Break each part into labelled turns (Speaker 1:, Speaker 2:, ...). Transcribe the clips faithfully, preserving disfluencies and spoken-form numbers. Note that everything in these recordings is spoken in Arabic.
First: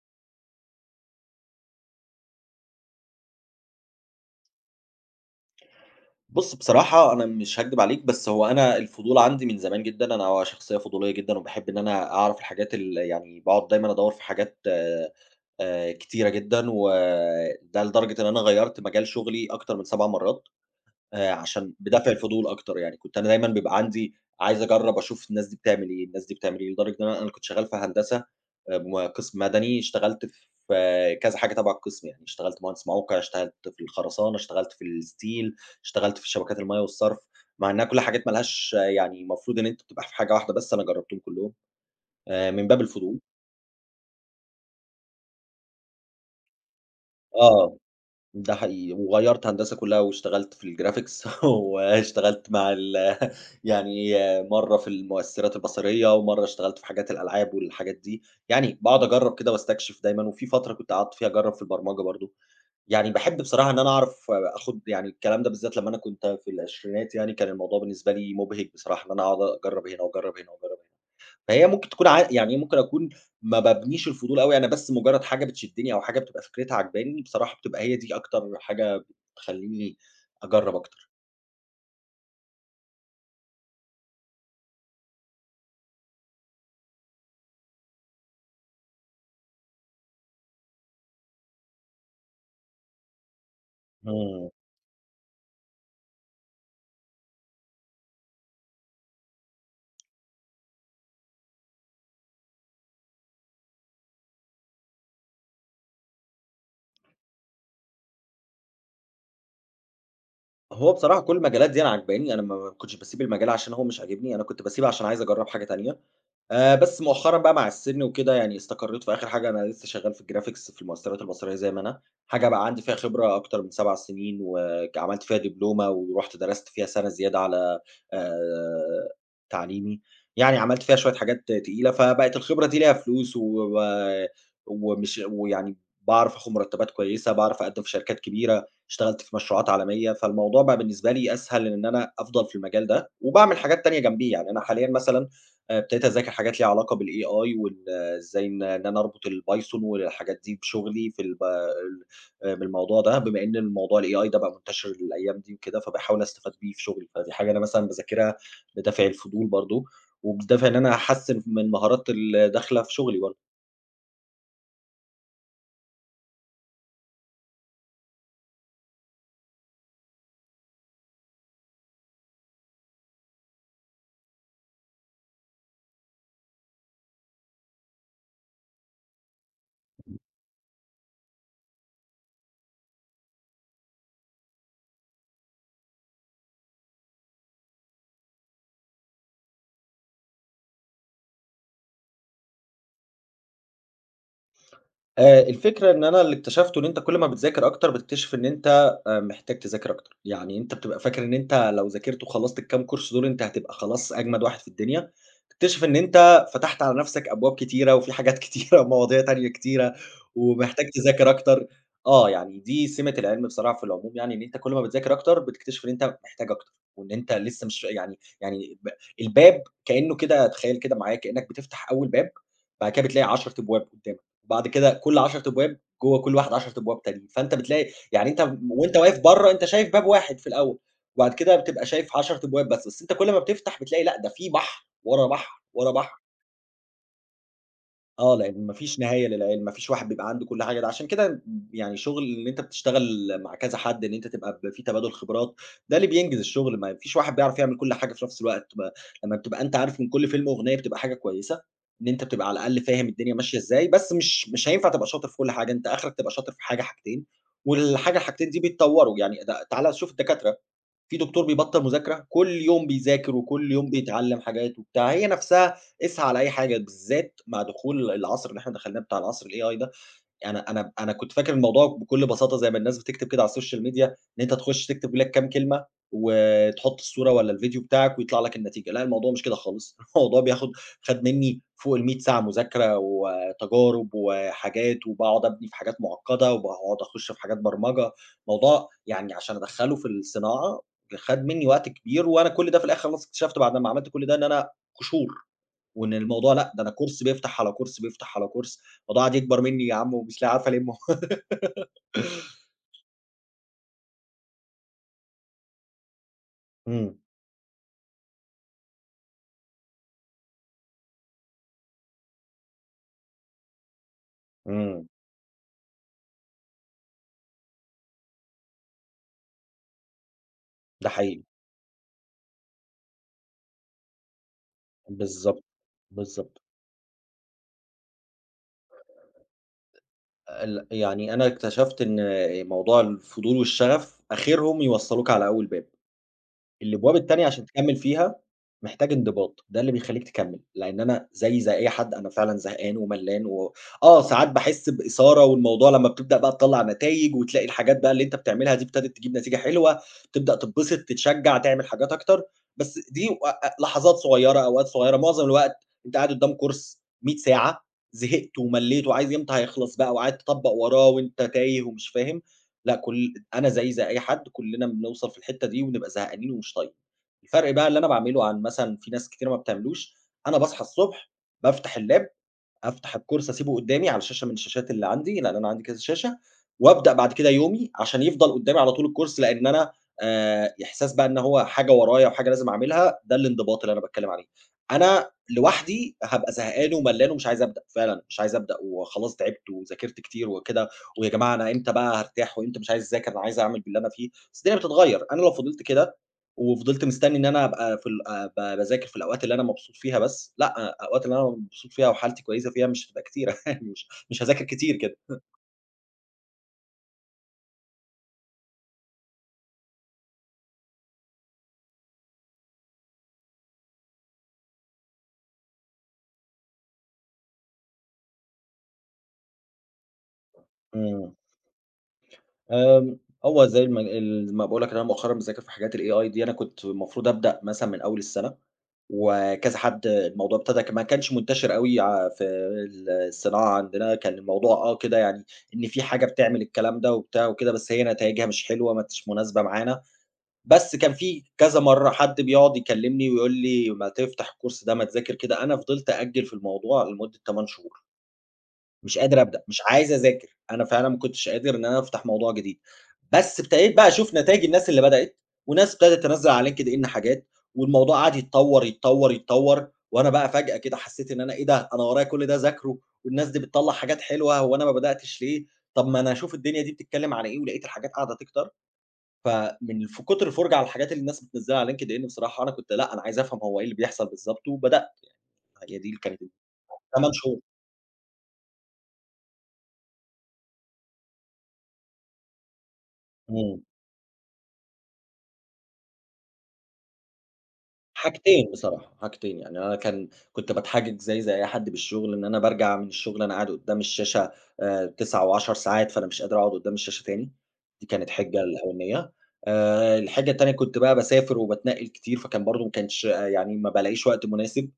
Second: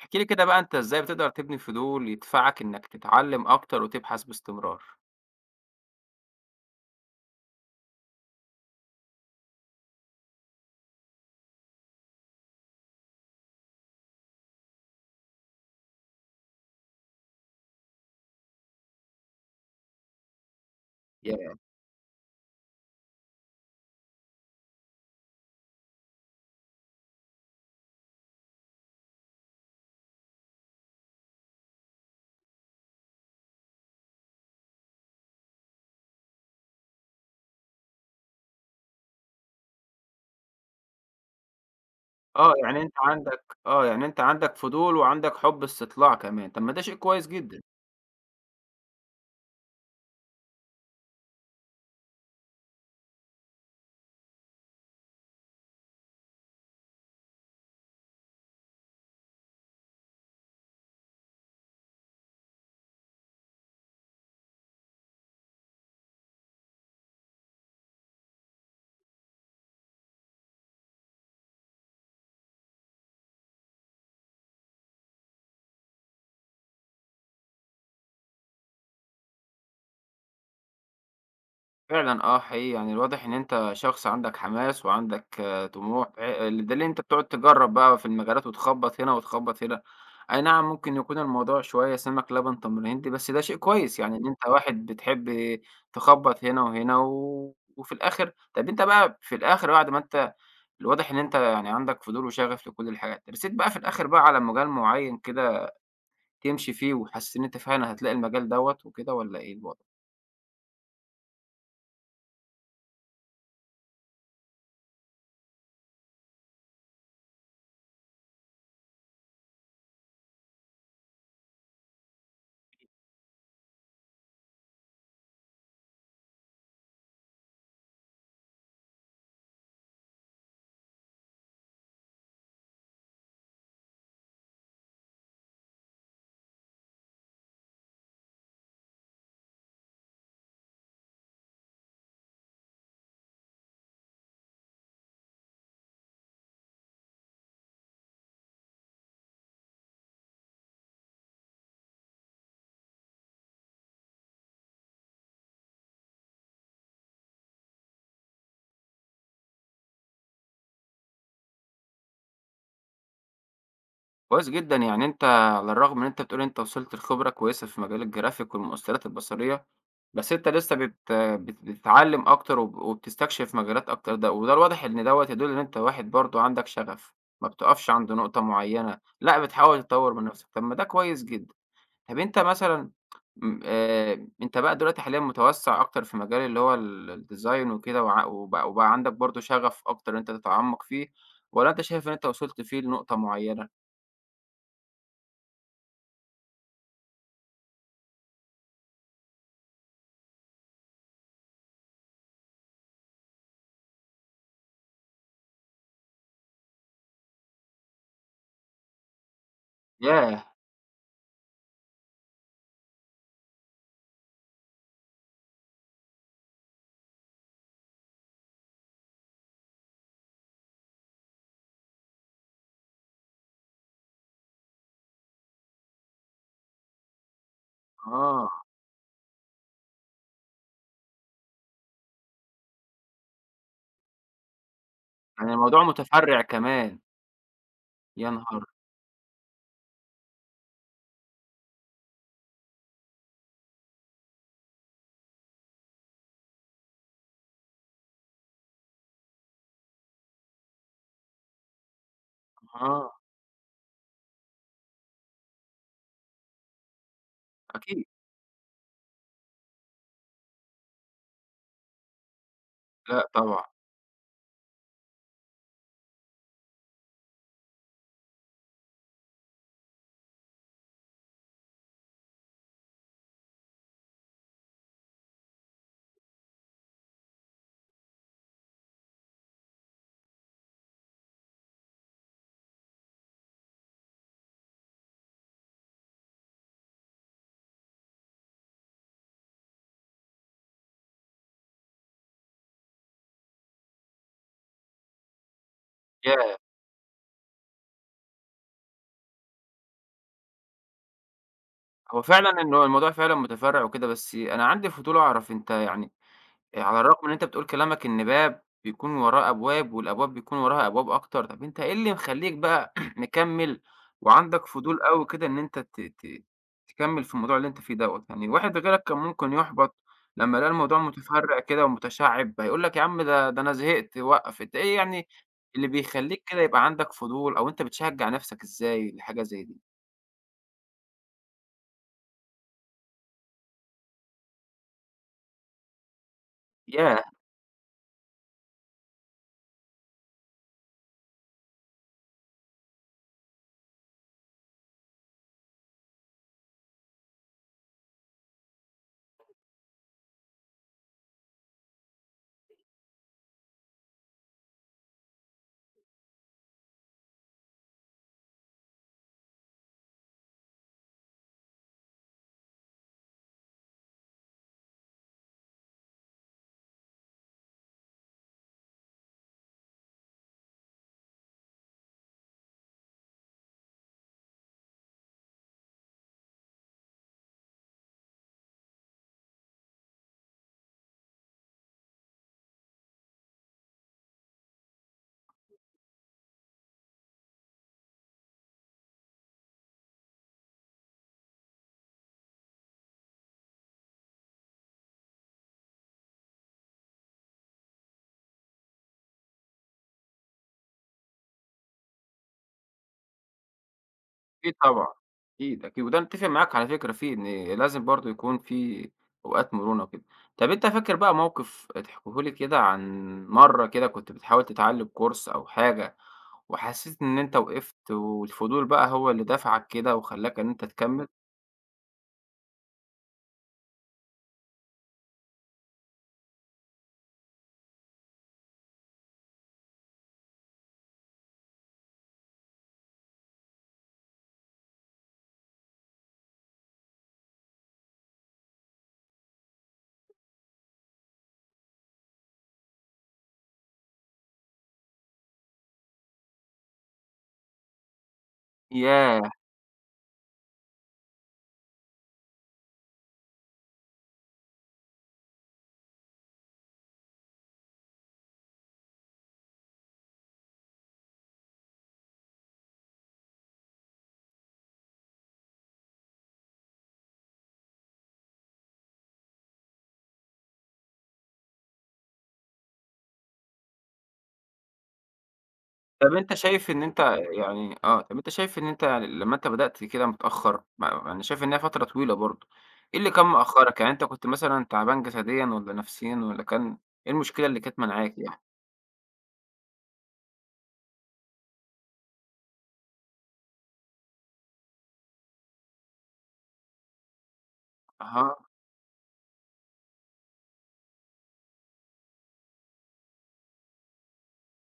Speaker 1: احكِ لي كده بقى أنت إزاي بتقدر تبني فضول يدفعك إنك تتعلم أكتر وتبحث باستمرار؟
Speaker 2: بُص بصراحة أنا مش هاكدب عليك، بس هو أنا الفضول عندي من زمان جدًا، أنا شخصية فضولية جدًا وباحب إن أنا أعرف الحاجات ال يعني باقعد دايمًا أدوّر في حاجات آآ كتيرة جدًا، وده لدرجة إن أنا غيّرت مجال شغلي أكتر من سبع مرات. آآ
Speaker 1: ياه!
Speaker 2: عشان بدافع الفضول أكتر يعني، كنت أنا دايمًا بيبقى عندي عايز أجرّب أشوف الناس دي بتعمل إيه، الناس دي بتعمل إيه، لدرجة إن أنا أنا كنت شغال في هندسة آآ م قسم مدني، اشتغلت في آه، كذا حاجة تبع القسم يعني، اشتغلت مهندس موقع، اشتغلت في الخرسانة، اشتغلت في الستيل، اشتغلت في شبكات المَيَّة والصرف، مع إنها كلّها حاجات ما لهاش يعني المفروض إن أنت بتبقى في حاجة واحدة بس، أنا جرّبتهم كلّهم آآ
Speaker 1: آه،
Speaker 2: من باب
Speaker 1: يعني أنت
Speaker 2: الفضول.
Speaker 1: عندك آه، يعني أنت عندك فضول وعندك حُب استطلاع كمان، طب ما ده شيء كويس جدًا.
Speaker 2: آه. ده حقيقي، وغيّرت هندسة كلّها واشتغلت في الgraphics واشتغلت مع ال يعني مرّة في المؤثّرات البصرية، ومرّة اشتغلت في حاجات الألعاب والحاجات دي، يعني باقعد أجرّب كده واستكشف دايمًا، وفي فترة كنت قعدت فيها أجرّب في البرمجة برضه، يعني باحب بصراحة إن أنا أعرف آخُد يعني الكلام ده بالذات لمّا أنا كنت في العشرينات يعني، كان الموضوع بالنسبة لي مُبهِج بصراحة إن أنا أقعد أجرّب هنا وأجرّب هنا وأجرّب هنا. فهي ممكن تكون ع يعني إيه ممكن أكون ما بابنيش الفضول أوي، أنا بس مجرد حاجة بتشدّني أو حاجة بتبقى فكرتها عاجباني، بصراحة بتبقى هي دي أكتر حاجة بتخلّيني أجرّب أكتر.
Speaker 1: فعلًا آه حقيقي، يعني الواضح إن أنت شخص عندك حماس وعندك آه، طموح، آآ، بدليل إن أنت بتقعد تجرّب بقى في المجالات وتخبّط هنا وتخبّط هنا، أي نعم ممكن يكون الموضوع شوية سمَك لبن تمر هندي، بس ده شيء كويس، يعني إن أنت
Speaker 2: إمم.
Speaker 1: واحد بتحب تخبّط هنا وهنا و وفي الآخر، طَب أنت بقى في الآخر بعد ما أنت الواضح إن أنت يعني عندك فضول وشغف لكل الحاجات، رسيت بقى في الآخر بقى على مجال معيّن كده تمشي فيه وحسيت إن أنت فعلًا هتلاقي المجال دوّة وكده والّا إيه الوضع؟
Speaker 2: هو بصراحة كل المجالات دي أنا عاجباني، أنا ما ما كنتش باسيب المجال عشان هو مش عاجبني، أنا كنت باسيبه عشان عايز أجرّب حاجة تانية. آآ، بس مؤخرًا بقى مع السِن وكده يعني استقريت في آخر حاجة أنا لسه شغّال في الgraphics في المؤثرات البصرية زي ما أنا، حاجة بقى عندي فيها خبرة أكتر من سبعة سنين وك عملت فيها دبلومة ورُحت درست فيها سَنة زيادة على آآ، تعليمي، يعني عملت فيها شوية حاجات تقيلة، فبقت الخبرة دي ليها فلوس و ومش ويعني باعرف آخُد مُرتّبات كويسة، باعرف أقدّم في شركات كبيرة، اشتغلت في مشروعات عالمية، فالموضوع بقى بالنسبة لي أسهل إن أنا أفضل في المجال ده وباعمل حاجات تانية جنبيه، يعني أنا حاليًا مثلًا آآ ابتديت أذاكر حاجات ليها علاقة بالAI وال إزاي إن إن أنا أربط الPython والحاجات دي بشغلي في الب ال آآ بالموضوع ده، بما إن الموضوع الAI ده بقى منتشر الأيام دي وكده، فباحاول أستفاد بيه في شغلي، فدي حاجة أنا مثلًا باذاكرها بدافع الفضول برضه، وبدافع إن أنا أحسّن من مهارات اللي داخلة في شغلي برضه.
Speaker 1: كويس جدًا، يعني أنت على الرغم إن أنت بتقول أنت وصلت لخبرة كويسة في مجال الجرافيك والمؤثرات البصرية، بس أنت لسه بت بت بتتعلم أكتر وب وبتستكشف مجالات أكتر، ده وده الواضح إن دوّة يدل إن أنت واحد برضه عندك شغف، ما بتقفش عند نقطة معيّنة، لأ بتحاول تطوّر من نفسك، طب ما ده كويس جدًا. طب أنت مثلًا، م آآ، أنت بقى دلوقتي حاليًا متوسّع أكتر في مجال اللي هو ال الdesign وكده، وع وبقى وبقى عندك برضه شغف أكتر إن أنت تتعمق فيه، والّا أنت شايف إن أنت وصلت فيه لنقطة معيّنة؟
Speaker 2: آآ الفكرة إن أنا اللي اكتشفته إن أنت كل ما بتذاكر أكتر، بتكتشف إن أنت آآ محتاج تذاكر أكتر، يعني أنت بتبقى فاكر إن أنت لو ذاكرت وخلصت الكام كورس دول أنت هتبقى خلاص أجمد واحد في الدنيا، تكتشف إن أنت فتحت على نفسك أبواب كتيرة، وفي حاجات كتيرة ومواضيع تانية كتيرة،
Speaker 1: ياه!
Speaker 2: ومحتاج تذاكر أكتر. آه، يعني دي سمة العلم بصراحة في العموم يعني، إن أنت كل ما بتذاكر أكتر، بتكتشف إن أنت محتاج أكتر، وإن أنت لسه مش يعني يعني ب الباب كأنه كده تخيل كده معايا كأنك بتفتح أول باب، بعد كده بتلاقي عشرة أبواب قدامك. وبعد كده كل عشر أبواب جوّه كل واحدة عشر أبواب تانيين، فأنت بتلاقي يعني أنت
Speaker 1: آه،
Speaker 2: وأنت واقف برّه أنت شايف باب واحد في الأول، وبعد كده بتبقى شايف عشرة أبواب بس، بس أنت كل ما بتفتح بتلاقي لأ، ده في بحر ورا
Speaker 1: يعني
Speaker 2: بحر
Speaker 1: الموضوع
Speaker 2: ورا بحر.
Speaker 1: متفرّع كمان، يا
Speaker 2: آه،
Speaker 1: نهار!
Speaker 2: لإن ما فيش نهاية للعلم، ما فيش واحد بيبقى عنده كل حاجة، ده عشان كده يعني شغل إن أنت بتشتغل مع كذا حد، إن أنت تبقى ب في تبادل خبرات، ده اللي بينجز الشغل، ما فيش واحد بيعرف يعمل كل حاجة في نفس الوقت، ما لمّا بتبقى أنت عارف من كل فيلم أغنية بتبقى حاجة كويسة، إن أنت بتبقى على الأقل فاهم
Speaker 1: آه،
Speaker 2: الدنيا ماشية إزاي، بس مش مش هينفع تبقى شاطر في كل حاجة، أنت آخرك تبقى شاطر في حاجة، حاجتين،
Speaker 1: أكيد،
Speaker 2: والحاجة الحاجتين دي بيتطوروا، يعني ده تعالَ شوف الدكاترة. في دكتور بيبطّل مذاكرة، كل يوم
Speaker 1: لأ
Speaker 2: بيذاكر
Speaker 1: طبعًا،
Speaker 2: وكل يوم بيتعلّم حاجات وبتاع، هي نَفْسها اسعى لأي حاجة بالذات مع دخول العصر اللي إحنا دخلناه بتاع العصر الAI ده، أنا أنا أنا كنت فاكر الموضوع بكل بساطة زي ما الناس بتكتب كده على السوشيال ميديا، إن أنت تخش تكتب لك كام كلمة وتحط الصورة والّا الفيديو بتاعك ويطلع لك النتيجة، لأ الموضوع مش كده خالص، الموضوع بياخد خَد منّي فوق ال100 ساعة مذاكرة وتجارب وحاجات، وباقعد أبني في حاجات مُعقّدة، وباقعد أخش في حاجات برمجة، موضوع يعني عشان أدخّله في الصناعة خَد منّي وقت كبير، وأنا كل ده في الآخر خلاص اكتشفت بعد ما عملت كل ده إن أنا شهور. وإن الموضوع
Speaker 1: ياه!
Speaker 2: لأ، ده أنا كورس بيفتح على كورس، بيفتح على كورس، الموضوع قعد يكبر منّي يا عم ومش لا عارف ألِمّه.
Speaker 1: هو فعلًا إن هو الموضوع فعلًا متفرّع وكده، بس أنا عندي فضول أعرف أنت يعني، آآ على
Speaker 2: إمم،
Speaker 1: الرغم إن أنت بتقول كلامك إن باب بيكون وراه أبواب، والأبواب بيكون وراها أبواب أكتر، طَب أنت إيه اللي مخلّيك بقى مكمّل وعندك فضول
Speaker 2: إمم،
Speaker 1: أوي كده إن أنت ت ت تكمّل في الموضوع اللي أنت فيه دوّة؟ يعني واحد غيرك كان ممكن يُحبط لمّا لقى الموضوع
Speaker 2: ده حقيقي.
Speaker 1: متفرّع كده ومتشعّب، هيقول لك يا عم، ده ده أنا زهقت، وقّف. أنت إيه يعني
Speaker 2: بالضبط،
Speaker 1: اللي بيخلّيك
Speaker 2: بالضبط.
Speaker 1: كده يبقى عندك فضول أو أنت بتشجّع نَفْسك إزاي لحاجة زي دي؟
Speaker 2: ال يعني أنا اكتشفت إن موضوع الفضول والشغف آخرهم يوصّلوك على أول باب. الأبواب
Speaker 1: ياه!
Speaker 2: التانية عشان تكمّل فيها، محتاج انضباط، ده اللي بيخلّيك تكمّل، لإن أنا زيي زي أي حد أنا فعلًا زهقان وملّان و آه، ساعات باحس بإثارة والموضوع لمّا بتبدأ بقى تطلّع نتايج وتلاقي الحاجات بقى اللي أنت بتعملها دي ابتدت تجيب نتيجة حلوة، تبدأ تتبسط، تتشجّع، تعمل حاجات أكتر، بس دي و أ لحظات صغيّرة، أوقات صغيّرة، معظم الوقت أنت قاعد قدّام كورس مية ساعة، زهقت وملّيت وعايز إمتى هيخلص بقى وقاعد تطبّق وراه وأنت تايه ومش فاهم. لأ كل أنا زيي زي أي حد، كلّنا بنوصل في الحتّة دي وبنبقى زهقانين ومش طايقين. الفرق بقى اللي أنا باعمله عن مثلًا في ناس كتيرة ما بتعملوش، أنا باصحى الصبح بافتح اللاب أفتح الكورس أسيبه قدّامي على شاشة من الشاشات اللي عندي، لإن أنا عندي كذا شاشة، وأبدأ بعد كده يومي عشان يفضل قدّامي على طول الكورس، لإن أنا آآ إحساس بقى إن هو حاجة ورايا وحاجة لازم أعملها، ده الانضباط اللي أنا باتكلّم عليه. أنا لوحدي هابقى زهقان وملّان ومش عايز أبدأ، فعلًا مش عايز أبدأ وخلاص تعبت وذاكرت كتير وكده، ويا جماعة أنا إمتى بقى هارتاح وإمتى مش عايز أذاكر، أنا عايز أعمل باللي أنا فيه، بس الدنيا بتتغيّر. أنا لو فضلت كده وفضلت مستني إن أنا أبقى في ال أبقى باذاكر في الأوقات اللي أنا مبسوط فيها بس، لأ، الأوقات اللي أنا مبسوط فيها وحالتي كويسة فيها مش هتبقى كتيرة يعني مش مش هاذاكر
Speaker 1: أكيد
Speaker 2: كتير
Speaker 1: طبعًا،
Speaker 2: كده.
Speaker 1: أكيد، أكيد، وده أنا متّفق معاك على فكرة فيه، إن لازم برضه يكون في أوقات مرونة وكده. طَب أنت فاكر بقى موقف تحكيه لي كده عن مرّة كده كنت بتحاول تتعلّم كورس أو حاجة، وحسيت إن أنت وقفت والفضول بقى هو اللي دفعك كده وخلّاك إن أنت تكمّل؟
Speaker 2: إمم. آمم، هو زي الم ال ما باقول لك إن أنا مؤخرًا باذاكر في حاجات الAI دي، أنا كنت المفروض أبدأ مثلًا من أول السنة، وكذا حد الموضوع ابتدى ك ما كانش منتشر أوي ع في ال الصناعة عندنا، كان الموضوع آه كده يعني إن في حاجة بتعمل الكلام ده وبتاع وكده، بس هي نتايجها مش حلوة، ما كانتش مناسبة معانا. بس كان في كذا مرّة حد بيقعد يكلّمني ويقول لي: "ما تفتح الكورس ده، ما تذاكر كده." أنا فضلت أأجّل في الموضوع لمدة تمانية شهور، مش قادر
Speaker 1: ياه!
Speaker 2: أبدأ، مش عايز أذاكر، أنا فعلًا ما كنتش قادر إن أنا أفتح موضوع جديد. بس ابتديت بقى أشوف نتايج الناس اللي بدأت، وناس ابتدت تنزّل على LinkedIn حاجات، والموضوع قعد يتطوّر، يتطوّر، يتطوّر، وأنا بقى فجأة كده حسّيت إن أنا إيه ده، أنا ورايا كل ده أذاكره، والناس دي بتطلّع حاجات حلوة، هو أنا ما بدأتش ليه؟ طب ما أنا أشوف الدنيا دي بتتكلّم على إيه، ولقيت الحاجات قاعدة تكتر. فمن ف كتر الفرجة على الحاجات اللي الناس بتنزّلها على LinkedIn بصراحة أنا كنت لأ، أنا عايز أفهم هو إيه اللي بيحصل بالضبط، وبدأت هي دي اللي
Speaker 1: طب
Speaker 2: كانت
Speaker 1: أنت شايف إن أنت
Speaker 2: تمن شهور.
Speaker 1: يعني آه، طب أنت شايف إن أنت يعني لمّا أنت بدأت كده متأخّر، ما أنا شايف إن هي فترة طويلة برضه، إيه اللي كان
Speaker 2: إمم.
Speaker 1: مأخّرك؟ يعني أنت كنت مثلًا تعبان جسديًا والّا نفسيًا والّا كان إيه المشكلة اللي كانت مانعاك يعني؟
Speaker 2: حاجتين بصراحة، حاجتين، يعني أنا كان كنت باتحجج زيي زي أي حد بالشغل، إن أنا بارجع من الشغل أنا قاعد قدّام الشاشة آآ تسعة و10 ساعات، فأنا مش قادر أقعد قدّام الشاشة تاني، دي كانت
Speaker 1: أها،
Speaker 2: حِجّة الأولانية. آآ الحِجّة التانية كنت بقى باسافر وباتنقّل كتير، فكان برضه ما كانش آه، يعني ما بالاقيش وقت مناسب.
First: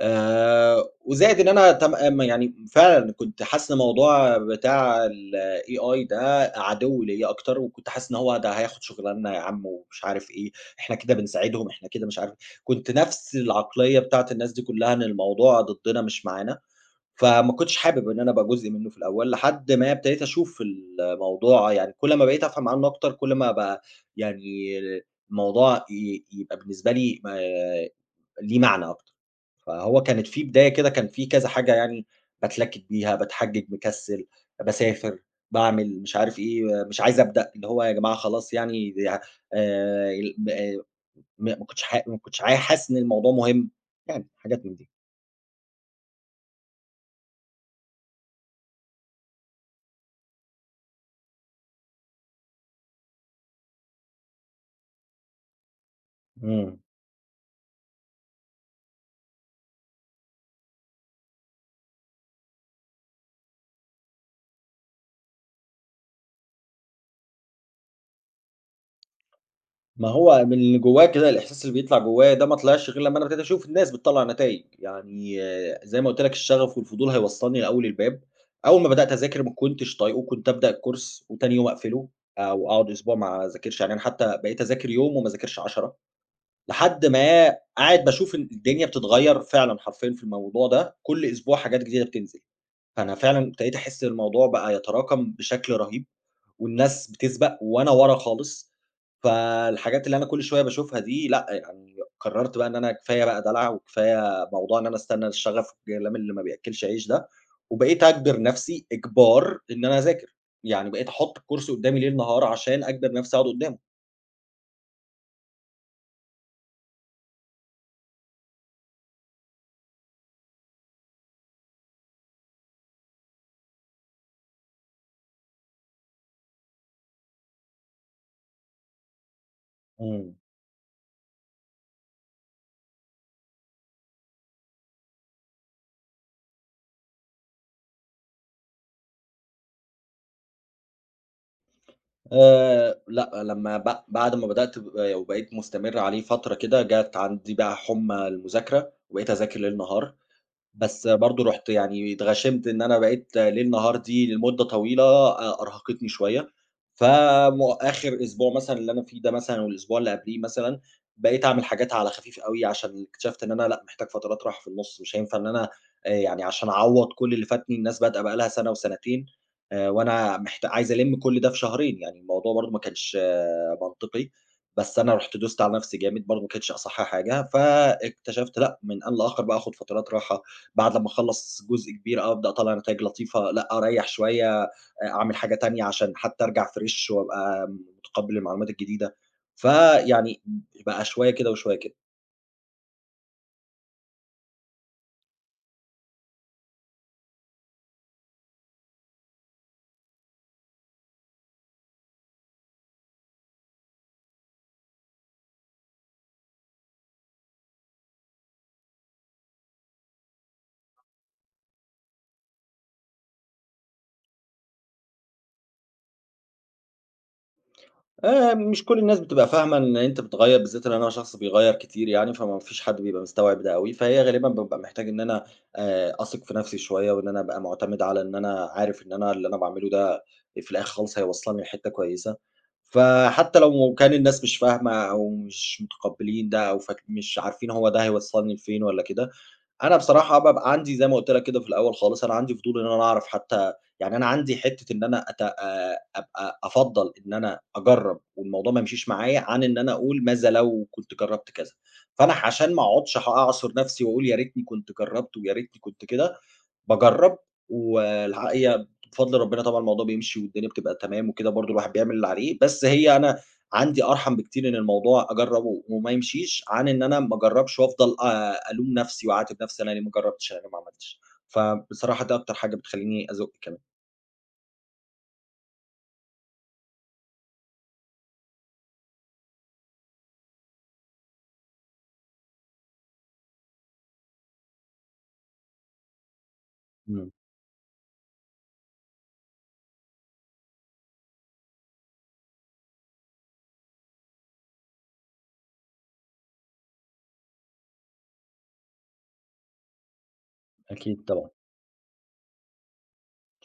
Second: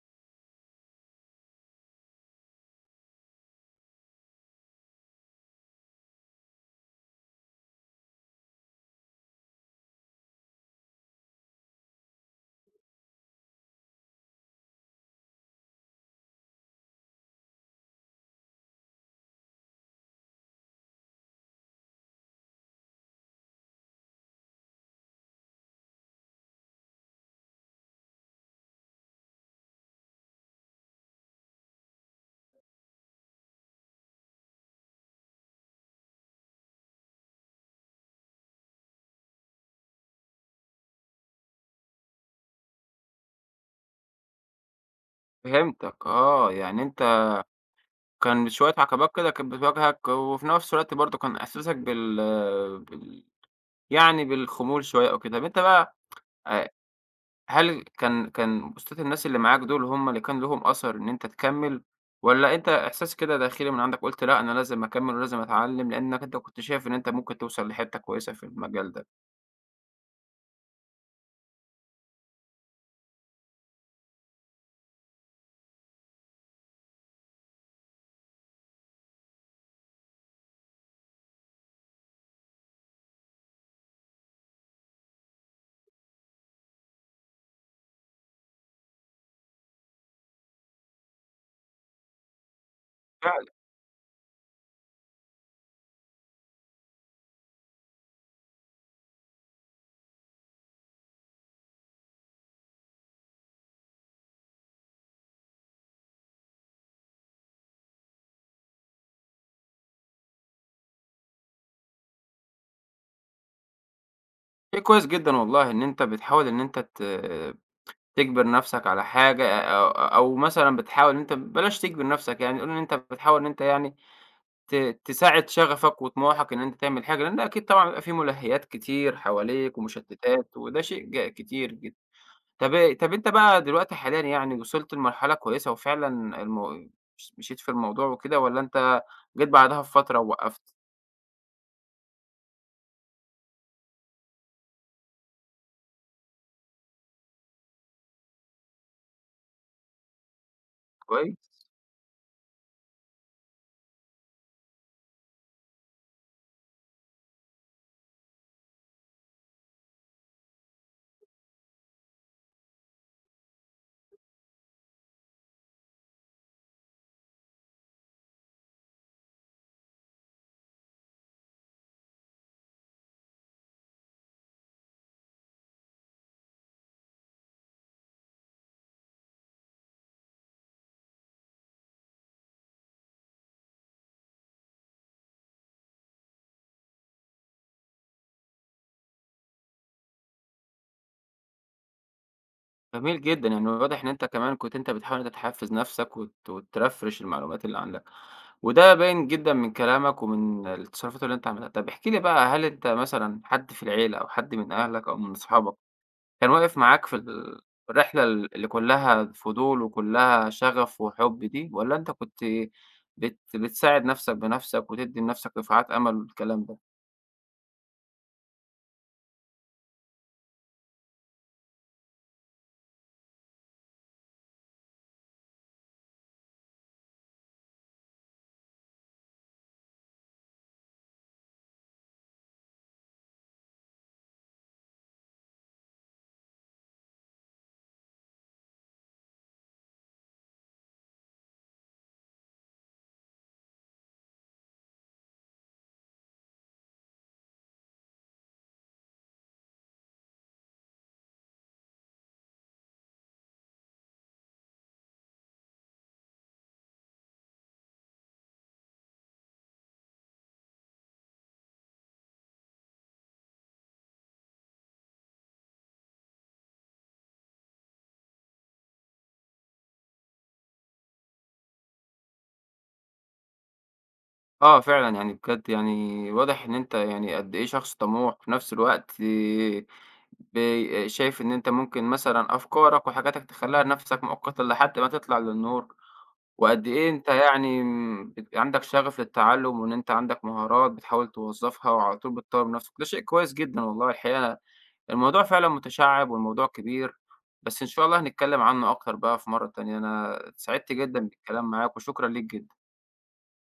Speaker 2: آآ وزائد إن أنا تم آمم يعني فعلًا كنت حاسس إن الموضوع بتاع الAI ده عدو ليّا أكتر، وكنت حاسس إن هو ده هياخد شُغلاننا يا عم ومش عارف إيه، إحنا كده بنساعدهم، إحنا كده مش عارف إيه. كنت نفس العقلية بتاعة الناس دي كلّها إن الموضوع ضدنا مش معانا، فما كنتش حابب إن أنا أبقى جزء منّه في الأول، لحد ما ابتديت أشوف الموضوع يعني كل ما بقيت أفهم عنّه أكتر، كل ما بقى يعني الموضوع ي يبقى بالنسبة لي آآ ليه معنى أكتر. فهو كانت في بداية كده كان في كذا حاجة يعني باتلكك بيها، باتحجج، مكسل، باسافر، باعمل، مش عارف إيه، مش عايز أبدأ، اللي هو يا جماعة خلاص يعني دي ه آآ ال ب ما ما كنتش ح ما كنتش ع حاسس إن الموضوع مهم، يعني حاجات من دي.
Speaker 1: فهمتك، آه، يعني أنت كان شوية عقبات كده كانت بتواجهك وفي نفس الوقت برضه كان إحساسك بال بال يعني بالخمول شوية أو كده، طب أنت بقى آآ
Speaker 2: إمم.
Speaker 1: هل كان كان بوستات الناس اللي معاك دول هم اللي كان لهم أثر إن أنت تكمّل، والّا أنت إحساس كده داخلي من عندك قُلت لأ أنا لازم أكمّل ولازم أتعلّم، لإنّك أنت كنت شايف إن أنت ممكن توصل لحتّة كويسة في المجال ده؟
Speaker 2: ما هو من اللي جوّاه كده، الإحساس اللي بيطلع جوّاه ده ما طلعش غير لمّا أنا ابتديت أشوف الناس بتطلّع نتايج، يعني آه، زي ما قُلت لك الشغف والفضول هيوصّلني لأول الباب، أول ما بدأت أذاكر ما كنتش طايقه، كنت أبدأ الcourse وتاني يوم أقفله أو أقعد أسبوع ما أذاكرش، يعني أنا حتى بقيت أذاكر يوم وما أذاكرش عشرة لحد ما قاعد باشوف ال الدنيا بتتغيّر فعلًا حرفيًا في الموضوع ده، كل أسبوع حاجات جديدة بتنزل، فأنا فعلًا
Speaker 1: فعلًا.
Speaker 2: ابتديت أحس ان الموضوع بقى يتراكم بشكل رهيب والناس بتسبق وأنا ورا خالص، فالحاجات اللي أنا كل شوية باشوفها دي لأ، يعني قررت بقى إن أنا كفاية بقى دلع وكفاية موضوع إن أنا أستنى الشغف الكلام اللي ما بيأكلش عيش ده، وبقيت أجبر نفسي إجبار إن أنا أذاكر، يعني بقيت أحط الكورس قدامي ليل نهار عشان أجبر نفسي أقعد قدامه.
Speaker 1: شيء كويس جدًا والله إن أنت بتحاول إن أنت ت تجبر نَفْسك على حاجة، أ أ أو مثلًا بتحاول إن أنت بلاش تجبر نَفْسك يعني، قُل إن أنت بتحاول إن أنت يعني ت تساعد شغفك وطموحك إن أنت تعمل حاجة، لإن أكيد طبعًا بيبقى في ملهيات كتير حواليك
Speaker 2: إمم.
Speaker 1: ومشتّتات وده شيء ج كتير جدًا. طب إيه، طب أنت بقى دلوقتي حاليًا يعني وصلت لمرحلة كويسة وفعلًا المو مش مشيت في الموضوع وكده، والّا أنت جيت بعدها بفترة ووقّفت؟
Speaker 2: آآ، لأ، لمّا ب بعد ما بدأت ب وبقيت مستمر عليه فترة كده، جات عندي بقى حُمّى المذاكرة، وبقيت أذاكر ليل نهار. بس برضه
Speaker 1: كويس،
Speaker 2: رُحت يعني اتغشِمت إن أنا بقيت ليل نهار دي لمدة طويلة أ أرهقتني شوية، فم آخر أسبوع مثلًا اللي أنا فيه ده مثلًا والأسبوع اللي قبليه مثلًا، بقيت أعمل حاجات على خفيف أوي عشان اكتشفت إن أنا لأ، محتاج فترات راحة في النُص، مش هينفع إن أنا آآ يعني عشان أعوّض كل اللي فاتني، الناس بادئة بقى لها سَنة وسَنتين آآ وأنا محت عايز ألِم كل ده في شهرين، يعني الموضوع برضه ما كانش آه، منطقي، بس أنا رُحت دوست على نَفْسي جامد برضه ما كانتش أصح حاجة، فاكتشفت لأ، من آن لآخر بقى آخُد فترات راحة بعد لمّا أخلّص جزء كبير أوي أبدأ أطلّع نتايج لطيفة، لأ أريّح شوية، آآ أعمل حاجة تانية عشان حتى أرجع فريش وأبقى متقبّل المعلومات الجديدة، فيعني بقى شوية كده وشوية كده.
Speaker 1: جميل جدًا، يعني واضح إن أنت كمان كنت أنت بتحاول إن أنت تحفّز نَفْسك وت وترفرش المعلومات اللي عندك، وده باين جدًا من كلامك ومن التصرفات اللي أنت عملتها. طب احكِ لي بقى هل أنت مثلًا حد في العيلة أو حد من أهلك أو من أصحابك كان واقف معاك في ال الرحلة ال اللي كلّها فضول وكلّها شغف وحُب دي، والّا أنت كنت بت بتساعد نَفْسك بنَفْسك وتدّي لنَفْسك دفعات أمل والكلام ده؟
Speaker 2: آآ، مش كل الناس بتبقى فاهمة إن أنت بتغيّر بالذات إن أنا شخص بيغيّر كتير يعني، فما فيش حد بيبقى مستوعب ده أوي، فهي غالبًا بابقى محتاج إن أنا آآ، أثق في نفسي شوية، وإن أنا أبقى معتمد على إن أنا عارف إن أنا اللي أنا باعمله ده في الآخر خالص هيوصّلني لحتّة كويسة، فحتى لو كان الناس مش فاهمة أو مش متقبّلين ده أو فاك مش عارفين هو ده هيوصّلني لفين والّا كده، أنا بصراحة بابقى عندي زي ما قُلت لك كده في الأول خالص، أنا عندي فضول إن أنا أعرف حتى يعني أنا عندي حتّة إن أنا أت آآ أبقى أفضّل إن أنا أجرّب والموضوع ما يمشيش معايا، عن إن أنا أقول ماذا لو كنت جرّبت كذا، فأنا عشان ما أقعدش ح أعصُر نَفْسي وأقول يا ريتني كنت جرّبت ويا ريتني كنت كده، باجرّب والحقيقة بفضل ربنا طبعًا الموضوع بيمشي والدنيا بتبقى تمام وكده برضه الواحد بيعمل اللي عليه، بس هي أنا عندي أرحم بكتير إن الموضوع أجرّبه وما يمشيش، عن إن أنا ما أجرّبش وأفضل آآ ألوم نفسي وأعاتب نفسي أنا ليه ما جرّبتش، أنا ليه ما عملتش، فبصراحة ده أكتر حاجة بتخلّيني أزُق كمان.
Speaker 1: آه فعلًا، يعني بجد يعني واضح إن أنت يعني قد إيه شخص طموح، في نَفْس الوقت بي شايف إن أنت ممكن مثلًا أفكارك وحاجاتك تخلّيها لنَفْسك مؤقتًا لحد ما تطلع للنور. وقد إيه أنت
Speaker 2: إمم،
Speaker 1: يعني م بيبقى عندك شغف للتعلُّم وإن أنت عندك مهارات بتحاول توظّفها وعلى طول بتطوّر من نَفْسك، ده شيء كويس جدًا والله الحقيقة، الموضوع فعلًا متشعِّب والموضوع كبير، بس إن شاء الله هنتكلّم عنه أكتر بقى في مرّة تانية، أنا سعدت جدًا
Speaker 2: أكيد طبعًا.
Speaker 1: بالكلام معاك وشكرًا ليك جدًا.